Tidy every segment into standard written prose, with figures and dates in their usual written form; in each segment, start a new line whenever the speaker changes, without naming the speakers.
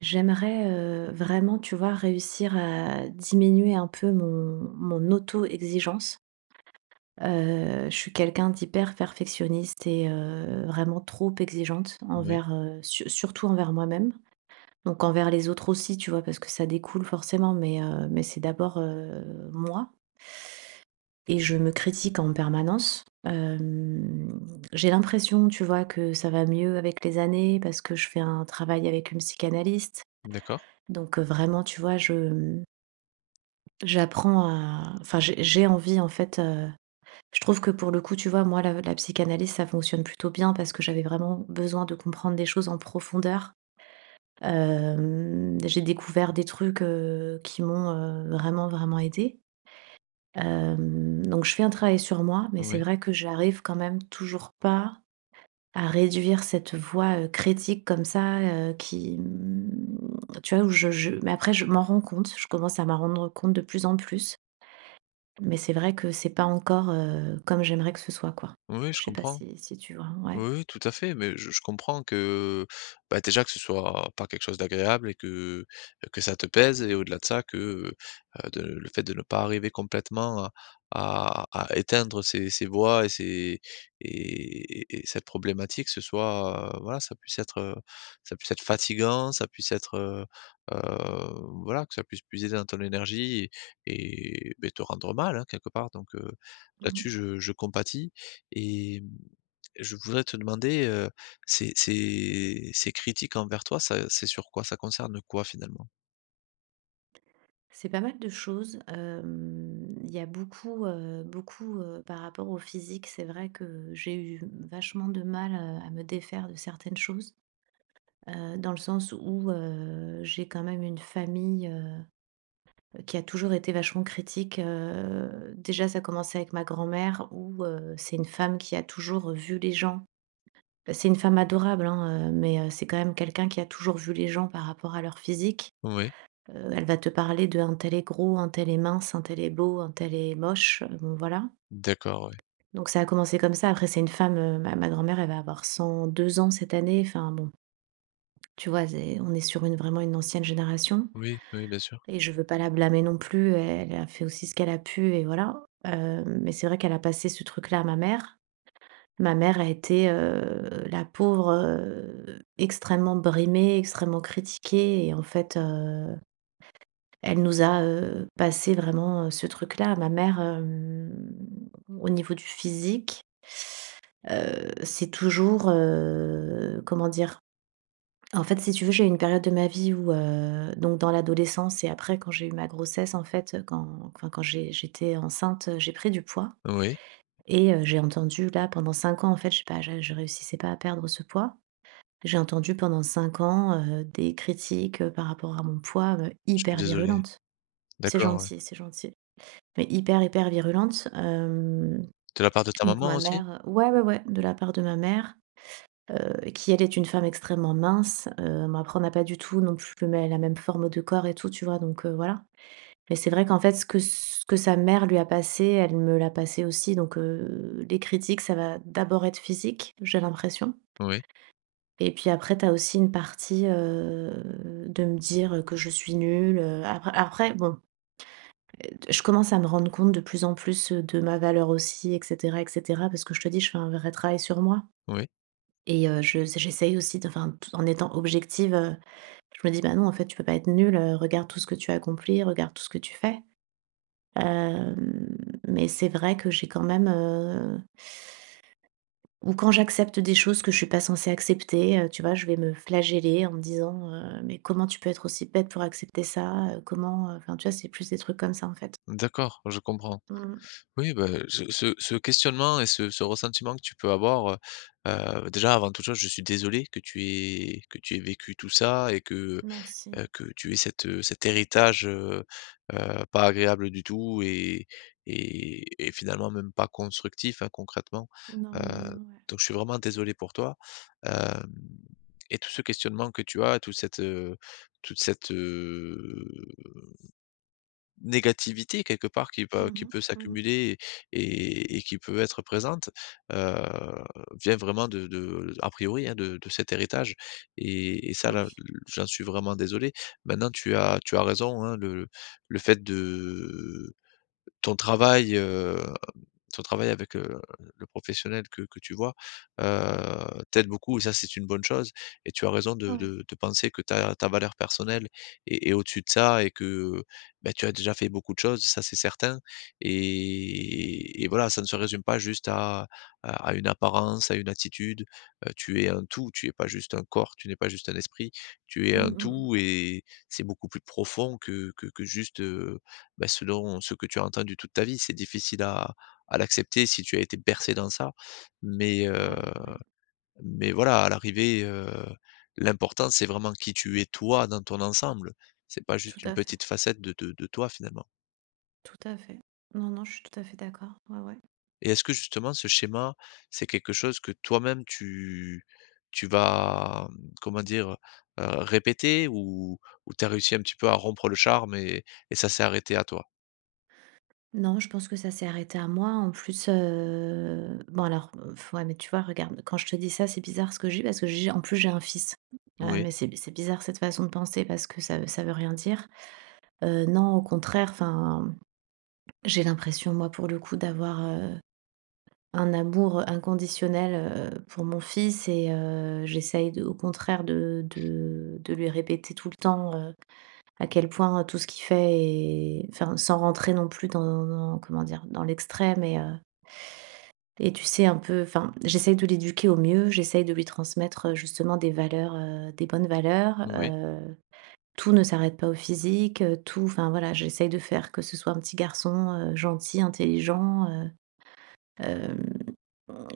J'aimerais, vraiment, tu vois, réussir à diminuer un peu mon auto-exigence. Je suis quelqu'un d'hyper perfectionniste et vraiment trop exigeante
Oui,
envers, su surtout envers moi-même. Donc envers les autres aussi, tu vois? Parce que ça découle forcément, mais c'est d'abord, moi, et je me critique en permanence. J'ai l'impression, tu vois, que ça va mieux avec les années parce que je fais un travail avec une psychanalyste.
d'accord,
Donc vraiment, tu vois, j'apprends à, enfin, j'ai envie, en fait, je trouve que pour le coup, tu vois, moi, la psychanalyse, ça fonctionne plutôt bien parce que j'avais vraiment besoin de comprendre des choses en profondeur. J'ai découvert des trucs, qui m'ont, vraiment, vraiment aidé Donc je fais un travail sur moi, mais c'est
oui.
vrai que j'arrive quand même toujours pas à réduire cette voix, critique comme ça, qui, tu vois, où je mais après je m'en rends compte, je commence à m'en rendre compte de plus en plus. Mais c'est vrai que c'est pas encore, comme j'aimerais que ce soit, quoi.
Oui, je
Je sais pas
comprends.
si, tu vois? Ouais.
Oui, oui, tout à fait, mais je comprends que, bah, déjà, que ce soit pas quelque chose d'agréable et que ça te pèse et au-delà de ça que, de le fait de ne pas arriver complètement à à éteindre ces voix et ces et cette problématique, ce soit, voilà, ça puisse être fatigant, ça puisse être, heu, voilà, que ça puisse puiser dans ton énergie et beh, te rendre mal, hein, quelque part donc
Mmh.
là-dessus je compatis et mmh, je voudrais te demander, ces critiques envers toi, ça c'est sur quoi? Ça concerne quoi finalement?
C'est pas mal de choses, il y a beaucoup, beaucoup, par rapport au physique. C'est vrai que j'ai eu vachement de mal, à me défaire de certaines choses, dans le sens où, j'ai quand même une famille, qui a toujours été vachement critique. Déjà, ça commençait avec ma grand-mère où, c'est une femme qui a toujours vu les gens. Bah, c'est une femme adorable, hein, mais c'est quand même quelqu'un qui a toujours vu les gens par rapport à leur physique.
Oui,
Elle va te parler de: «Un tel est gros, un tel est mince, un tel est beau, un tel est moche», bon, voilà.
d'accord, oui.
Donc ça a commencé comme ça. Après, c'est une femme, ma grand-mère, elle va avoir 102 ans cette année. Enfin bon, tu vois? C'est On est sur une, vraiment, une ancienne génération,
Oui, oui, bien sûr.
et je veux pas la blâmer non plus. Elle a fait aussi ce qu'elle a pu et voilà. Mais c'est vrai qu'elle a passé ce truc-là à ma mère. Ma mère a été, la pauvre, extrêmement brimée, extrêmement critiquée, et en fait, elle nous a, passé vraiment, ce truc-là. Ma mère, au niveau du physique, c'est toujours, comment dire? En fait, si tu veux, j'ai eu une période de ma vie où, donc dans l'adolescence et après quand j'ai eu ma grossesse, en fait, quand, enfin, quand j'étais enceinte, j'ai pris du poids
Oui,
et j'ai entendu, là, pendant 5 ans, en fait, je sais pas, je réussissais pas à perdre ce poids. J'ai entendu pendant 5 ans, des critiques, par rapport à mon poids,
je suis
hyper
désolé.
virulentes.
D'accord, oui.
C'est gentil, mais hyper, hyper virulentes,
De la part de ta
donc
maman
ma
aussi?
mère, ouais, ouais, ouais, de la part de ma mère, qui, elle, est une femme extrêmement mince. Bon après, on n'a pas du tout non plus le mê la même forme de corps et tout, tu vois? Donc, voilà. Mais c'est vrai qu'en fait ce que sa mère lui a passé, elle me l'a passé aussi. Donc, les critiques, ça va d'abord être physique, j'ai l'impression.
Oui,
Et puis après, tu as aussi une partie, de me dire que je suis nulle, après, bon, je commence à me rendre compte, de plus en plus, de ma valeur aussi, et cetera, et cetera, parce que, je te dis, je fais un vrai travail sur moi,
oui.
et je j'essaye aussi de, enfin, tout en étant objective, je me dis: «Bah non, en fait, tu peux pas être nulle, regarde tout ce que tu as accompli, regarde tout ce que tu fais.» Hem, mais c'est vrai que j'ai quand même, ou quand j'accepte des choses que je suis pas censée accepter, tu vois? Je vais me flageller en me disant, «Mais comment tu peux être aussi bête pour accepter ça? Comment?» Enfin, tu vois? C'est plus des trucs comme ça, en fait.
D'accord, je comprends.
Mmh,
Oui, bah, ce questionnement et ce ressentiment que tu peux avoir, déjà avant toute chose, je suis désolé que tu aies vécu tout ça et
merci.
que tu aies cette, cet héritage, pas agréable du tout et finalement même pas constructif, hein, concrètement.
Non,
Heu,
non, non, ouais.
donc je suis vraiment désolé pour toi, hem, et tout ce questionnement que tu as, toute cette, négativité quelque part qui va
Mmh
qui
mh,
peut
mmh.
s'accumuler et qui peut être présente, heu, vient vraiment de a priori, hein, de cet héritage et ça là,
Oui,
j'en suis vraiment désolé. Maintenant tu as raison, hein, le fait de ton travail, euh, ton travail avec, le professionnel que tu vois, t'aide beaucoup et ça, c'est une bonne chose et tu as raison de
ouais.
de penser que ta valeur personnelle est au-dessus de ça et que, ben tu as déjà fait beaucoup de choses, ça, c'est certain et voilà, ça ne se résume pas juste à à une apparence, à une attitude, tu es un tout, tu es pas juste un corps, tu n'es pas juste un esprit, tu es
Mmh
un
mh, mmh.
tout et c'est beaucoup plus profond que que juste, bah, selon ce que tu as entendu toute ta vie. C'est difficile à l'accepter si tu as été bercé dans ça. Mais, heu,
Ouais, ouais.
mais voilà, à l'arrivée, l'important, c'est vraiment qui tu es toi dans ton ensemble. C'est pas
Tout
juste une
à fait,
petite facette de de toi finalement.
tout à fait. Non, non, je suis tout à fait d'accord. Ouais, ouais.
Et est-ce que justement ce schéma, c'est quelque chose que toi-même tu tu vas, mmh, comment dire? Répéter ou tu as réussi un petit peu à rompre le charme et ça s'est arrêté à toi?
Non, je pense que ça s'est arrêté à moi. En plus, bon, alors, ouais, mais tu vois, regarde, quand je te dis ça, c'est bizarre ce que j'ai, parce que j'ai, en plus, j'ai un fils. Heu,
Oui,
mais c'est, bizarre, cette façon de penser, parce que ça, veut rien dire. Non, au contraire, enfin, j'ai l'impression, moi, pour le coup, d'avoir, un amour inconditionnel, pour mon fils, et j'essaye, de au contraire, de lui répéter tout le temps, à quel point tout ce qu'il fait est, enfin, sans rentrer non plus dans, comment dire, dans l'extrême. Et tu sais, un peu, enfin, j'essaye de l'éduquer au mieux, j'essaye de lui transmettre, justement, des valeurs, des bonnes valeurs,
oui,
tout ne s'arrête pas au physique, tout, enfin, voilà, j'essaye de faire que ce soit un petit garçon, gentil, intelligent, hem,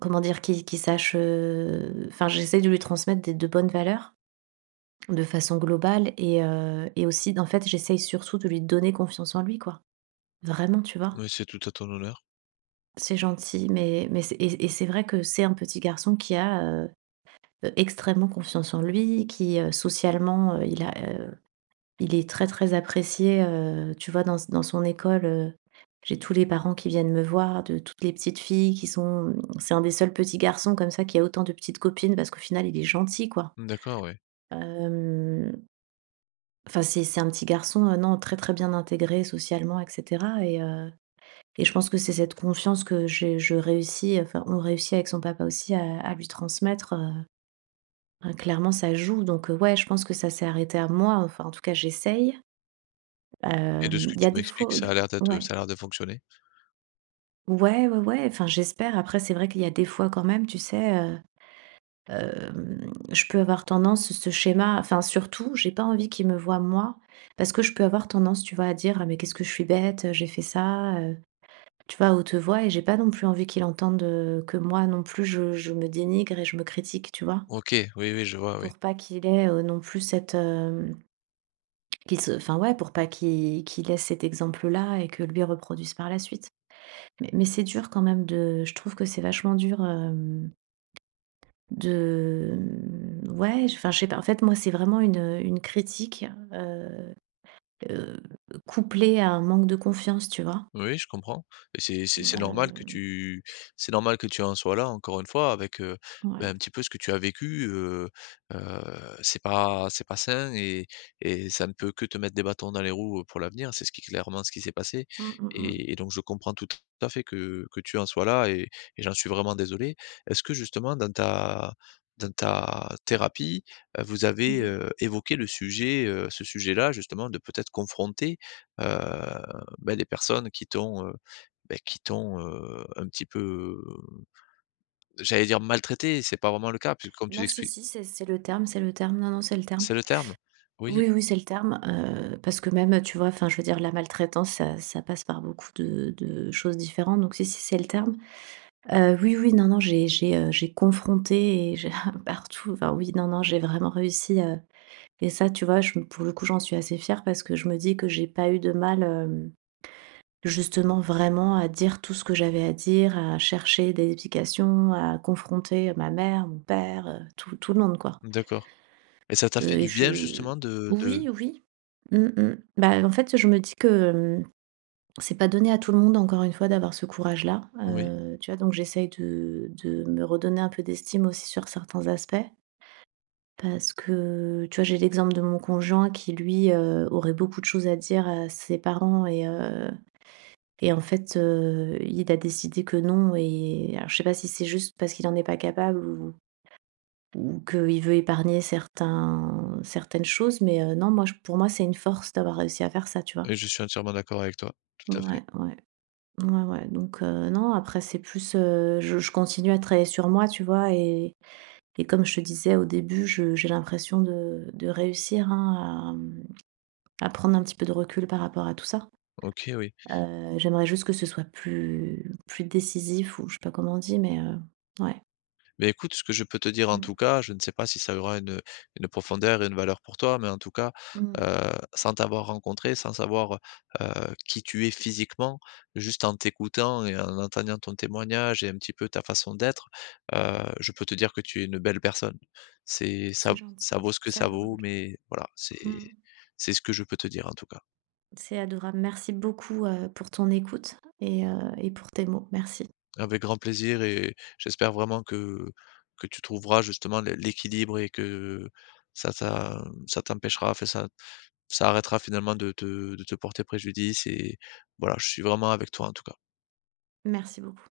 comment dire? Qui sache, enfin, j'essaye de lui transmettre des de bonnes valeurs, de façon globale, et aussi, en fait, j'essaye surtout de lui donner confiance en lui, quoi. Vraiment, tu vois?
mais c'est tout à ton honneur.
C'est gentil, mais c'est et c'est vrai que c'est un petit garçon qui a, extrêmement confiance en lui, qui, socialement, il a, il est très, très apprécié, tu vois, dans son école. J'ai tous les parents qui viennent me voir, de toutes les petites filles qui sont, c'est un des seuls petits garçons comme ça qui a autant de petites copines, parce qu'au final, il est gentil, quoi.
D'accord, oui.
Hem, enfin, c'est un petit garçon, non, très, très bien intégré socialement, et cetera, et et je pense que c'est cette confiance que j'ai je réussis, enfin, on réussit avec son papa aussi, à lui transmettre. Ah clairement, ça joue. Donc, ouais, je pense que ça s'est arrêté à moi, enfin, en tout cas, j'essaye.
Et de ce que
Il y a
tu
des
m'expliques,
fois,
ça a
il
l'air d'être,
ouais.
ça a l'air de fonctionner.
Ouais, ouais, ouais, enfin, j'espère. Après, c'est vrai qu'il y a des fois quand même, tu sais, je peux avoir tendance, ce schéma, enfin, surtout, j'ai pas envie qu'il me voie, moi, parce que je peux avoir tendance, tu vois, à dire: «Ah, mais qu'est-ce que je suis bête, j'ai fait ça», tu vois, à haute voix, et j'ai pas non plus envie qu'il entende, que moi non plus je, me dénigre et je me critique, tu vois?
OK, oui, oui, je vois, oui.
Pour pas qu'il ait, non plus cette, hem qu'il se enfin, ouais, pour pas qu'il, laisse cet exemple-là et que lui reproduise par la suite. Mais c'est dur quand même, de, je trouve que c'est vachement dur, de, mmh, ouais, je sais pas. En fait, moi, c'est vraiment une, critique, heu heu, couplée à un manque de confiance, tu vois?
Oui, je comprends et c'est normal que
Hem,
tu c'est normal que tu en sois là encore une fois avec, bah, un
ouais.
petit peu ce que tu as vécu, heu, c'est pas sain et ça ne peut que te mettre des bâtons dans les roues, pour l'avenir. C'est ce qui, clairement, ce qui s'est passé
Mmh, mmh
et donc je comprends tout à fait que tu en sois là et j'en suis vraiment désolé. Est-ce que justement dans ta thérapie, vous
mh.
avez,
Mmh.
évoqué le sujet, ce sujet-là justement de peut-être confronter, heu bah, des personnes qui t'ont, bah, qui t'ont, un petit peu, j'allais dire maltraité, c'est pas vraiment le cas puisque comme tu
Non, si,
l'expliques
si, c'est, le terme, c'est le terme. Non, non, c'est le terme.
c'est le terme? Oui?
Oui, oui, c'est le terme, parce que, même, tu vois, enfin, je veux dire, la maltraitance, ça, passe par beaucoup de choses différentes, donc si, si, c'est le terme. Oui, oui, non, non, j'ai confronté, et j'ai partout, enfin, oui, non, non, j'ai vraiment réussi, et ça, tu vois, je pour le coup, j'en suis assez fière, parce que je me dis que j'ai pas eu de mal, justement, vraiment, à dire tout ce que j'avais à dire, à chercher des explications, à confronter ma mère, mon père, tout le monde, quoi.
D'accord, et ça t'a fait du bien
Je
justement de
Oui, oui. Mmh mh. Bah, en fait, je me dis que, hem, c'est pas donné à tout le monde, encore une fois, d'avoir ce courage-là,
oui,
tu vois? Donc j'essaye de me redonner un peu d'estime aussi sur certains aspects, parce que, tu vois, j'ai l'exemple de mon conjoint qui, lui, aurait beaucoup de choses à dire à ses parents, et et en fait, il a décidé que non. Et alors, je sais pas si c'est juste parce qu'il en est pas capable, ou qu'il veut épargner certains, certaines choses, mais non, moi, je pour moi, c'est une force d'avoir réussi à faire ça, tu vois?
oui, je suis entièrement d'accord avec toi, tout à fait.
Ouais, ouais. Ouais, ouais, donc, non, après, c'est plus, je continue à travailler sur moi, tu vois? Et comme je te disais au début, je j'ai l'impression de réussir, hein, à prendre un petit peu de recul par rapport à tout ça.
OK, oui.
J'aimerais juste que ce soit plus, décisif, ou je sais pas comment on dit, mais ouais.
Mais écoute, ce que je peux te dire en
Mmh,
tout cas, je ne sais pas si ça aura une profondeur et une valeur pour toi, mais en tout cas,
mmh.
heu, sans t'avoir rencontré, sans savoir, heu, qui tu es physiquement, juste en t'écoutant et en entendant ton témoignage et un petit peu ta façon d'être, heu, je peux te dire que tu es une belle personne. C'est
C'est
ça, ça
gentil,
vaut ce que
c'est
ça vaut,
adorable.
mais voilà,
Mmh.
c'est ce que je peux te dire en tout cas.
C'est adorable. Merci beaucoup, pour ton écoute, et pour tes mots. Merci.
Avec grand plaisir et j'espère vraiment que tu trouveras justement l'é l'équilibre et que ça ça, ça t'empêchera, enfin ça ça arrêtera finalement de te porter préjudice et voilà, je suis vraiment avec toi en tout cas.
Merci beaucoup.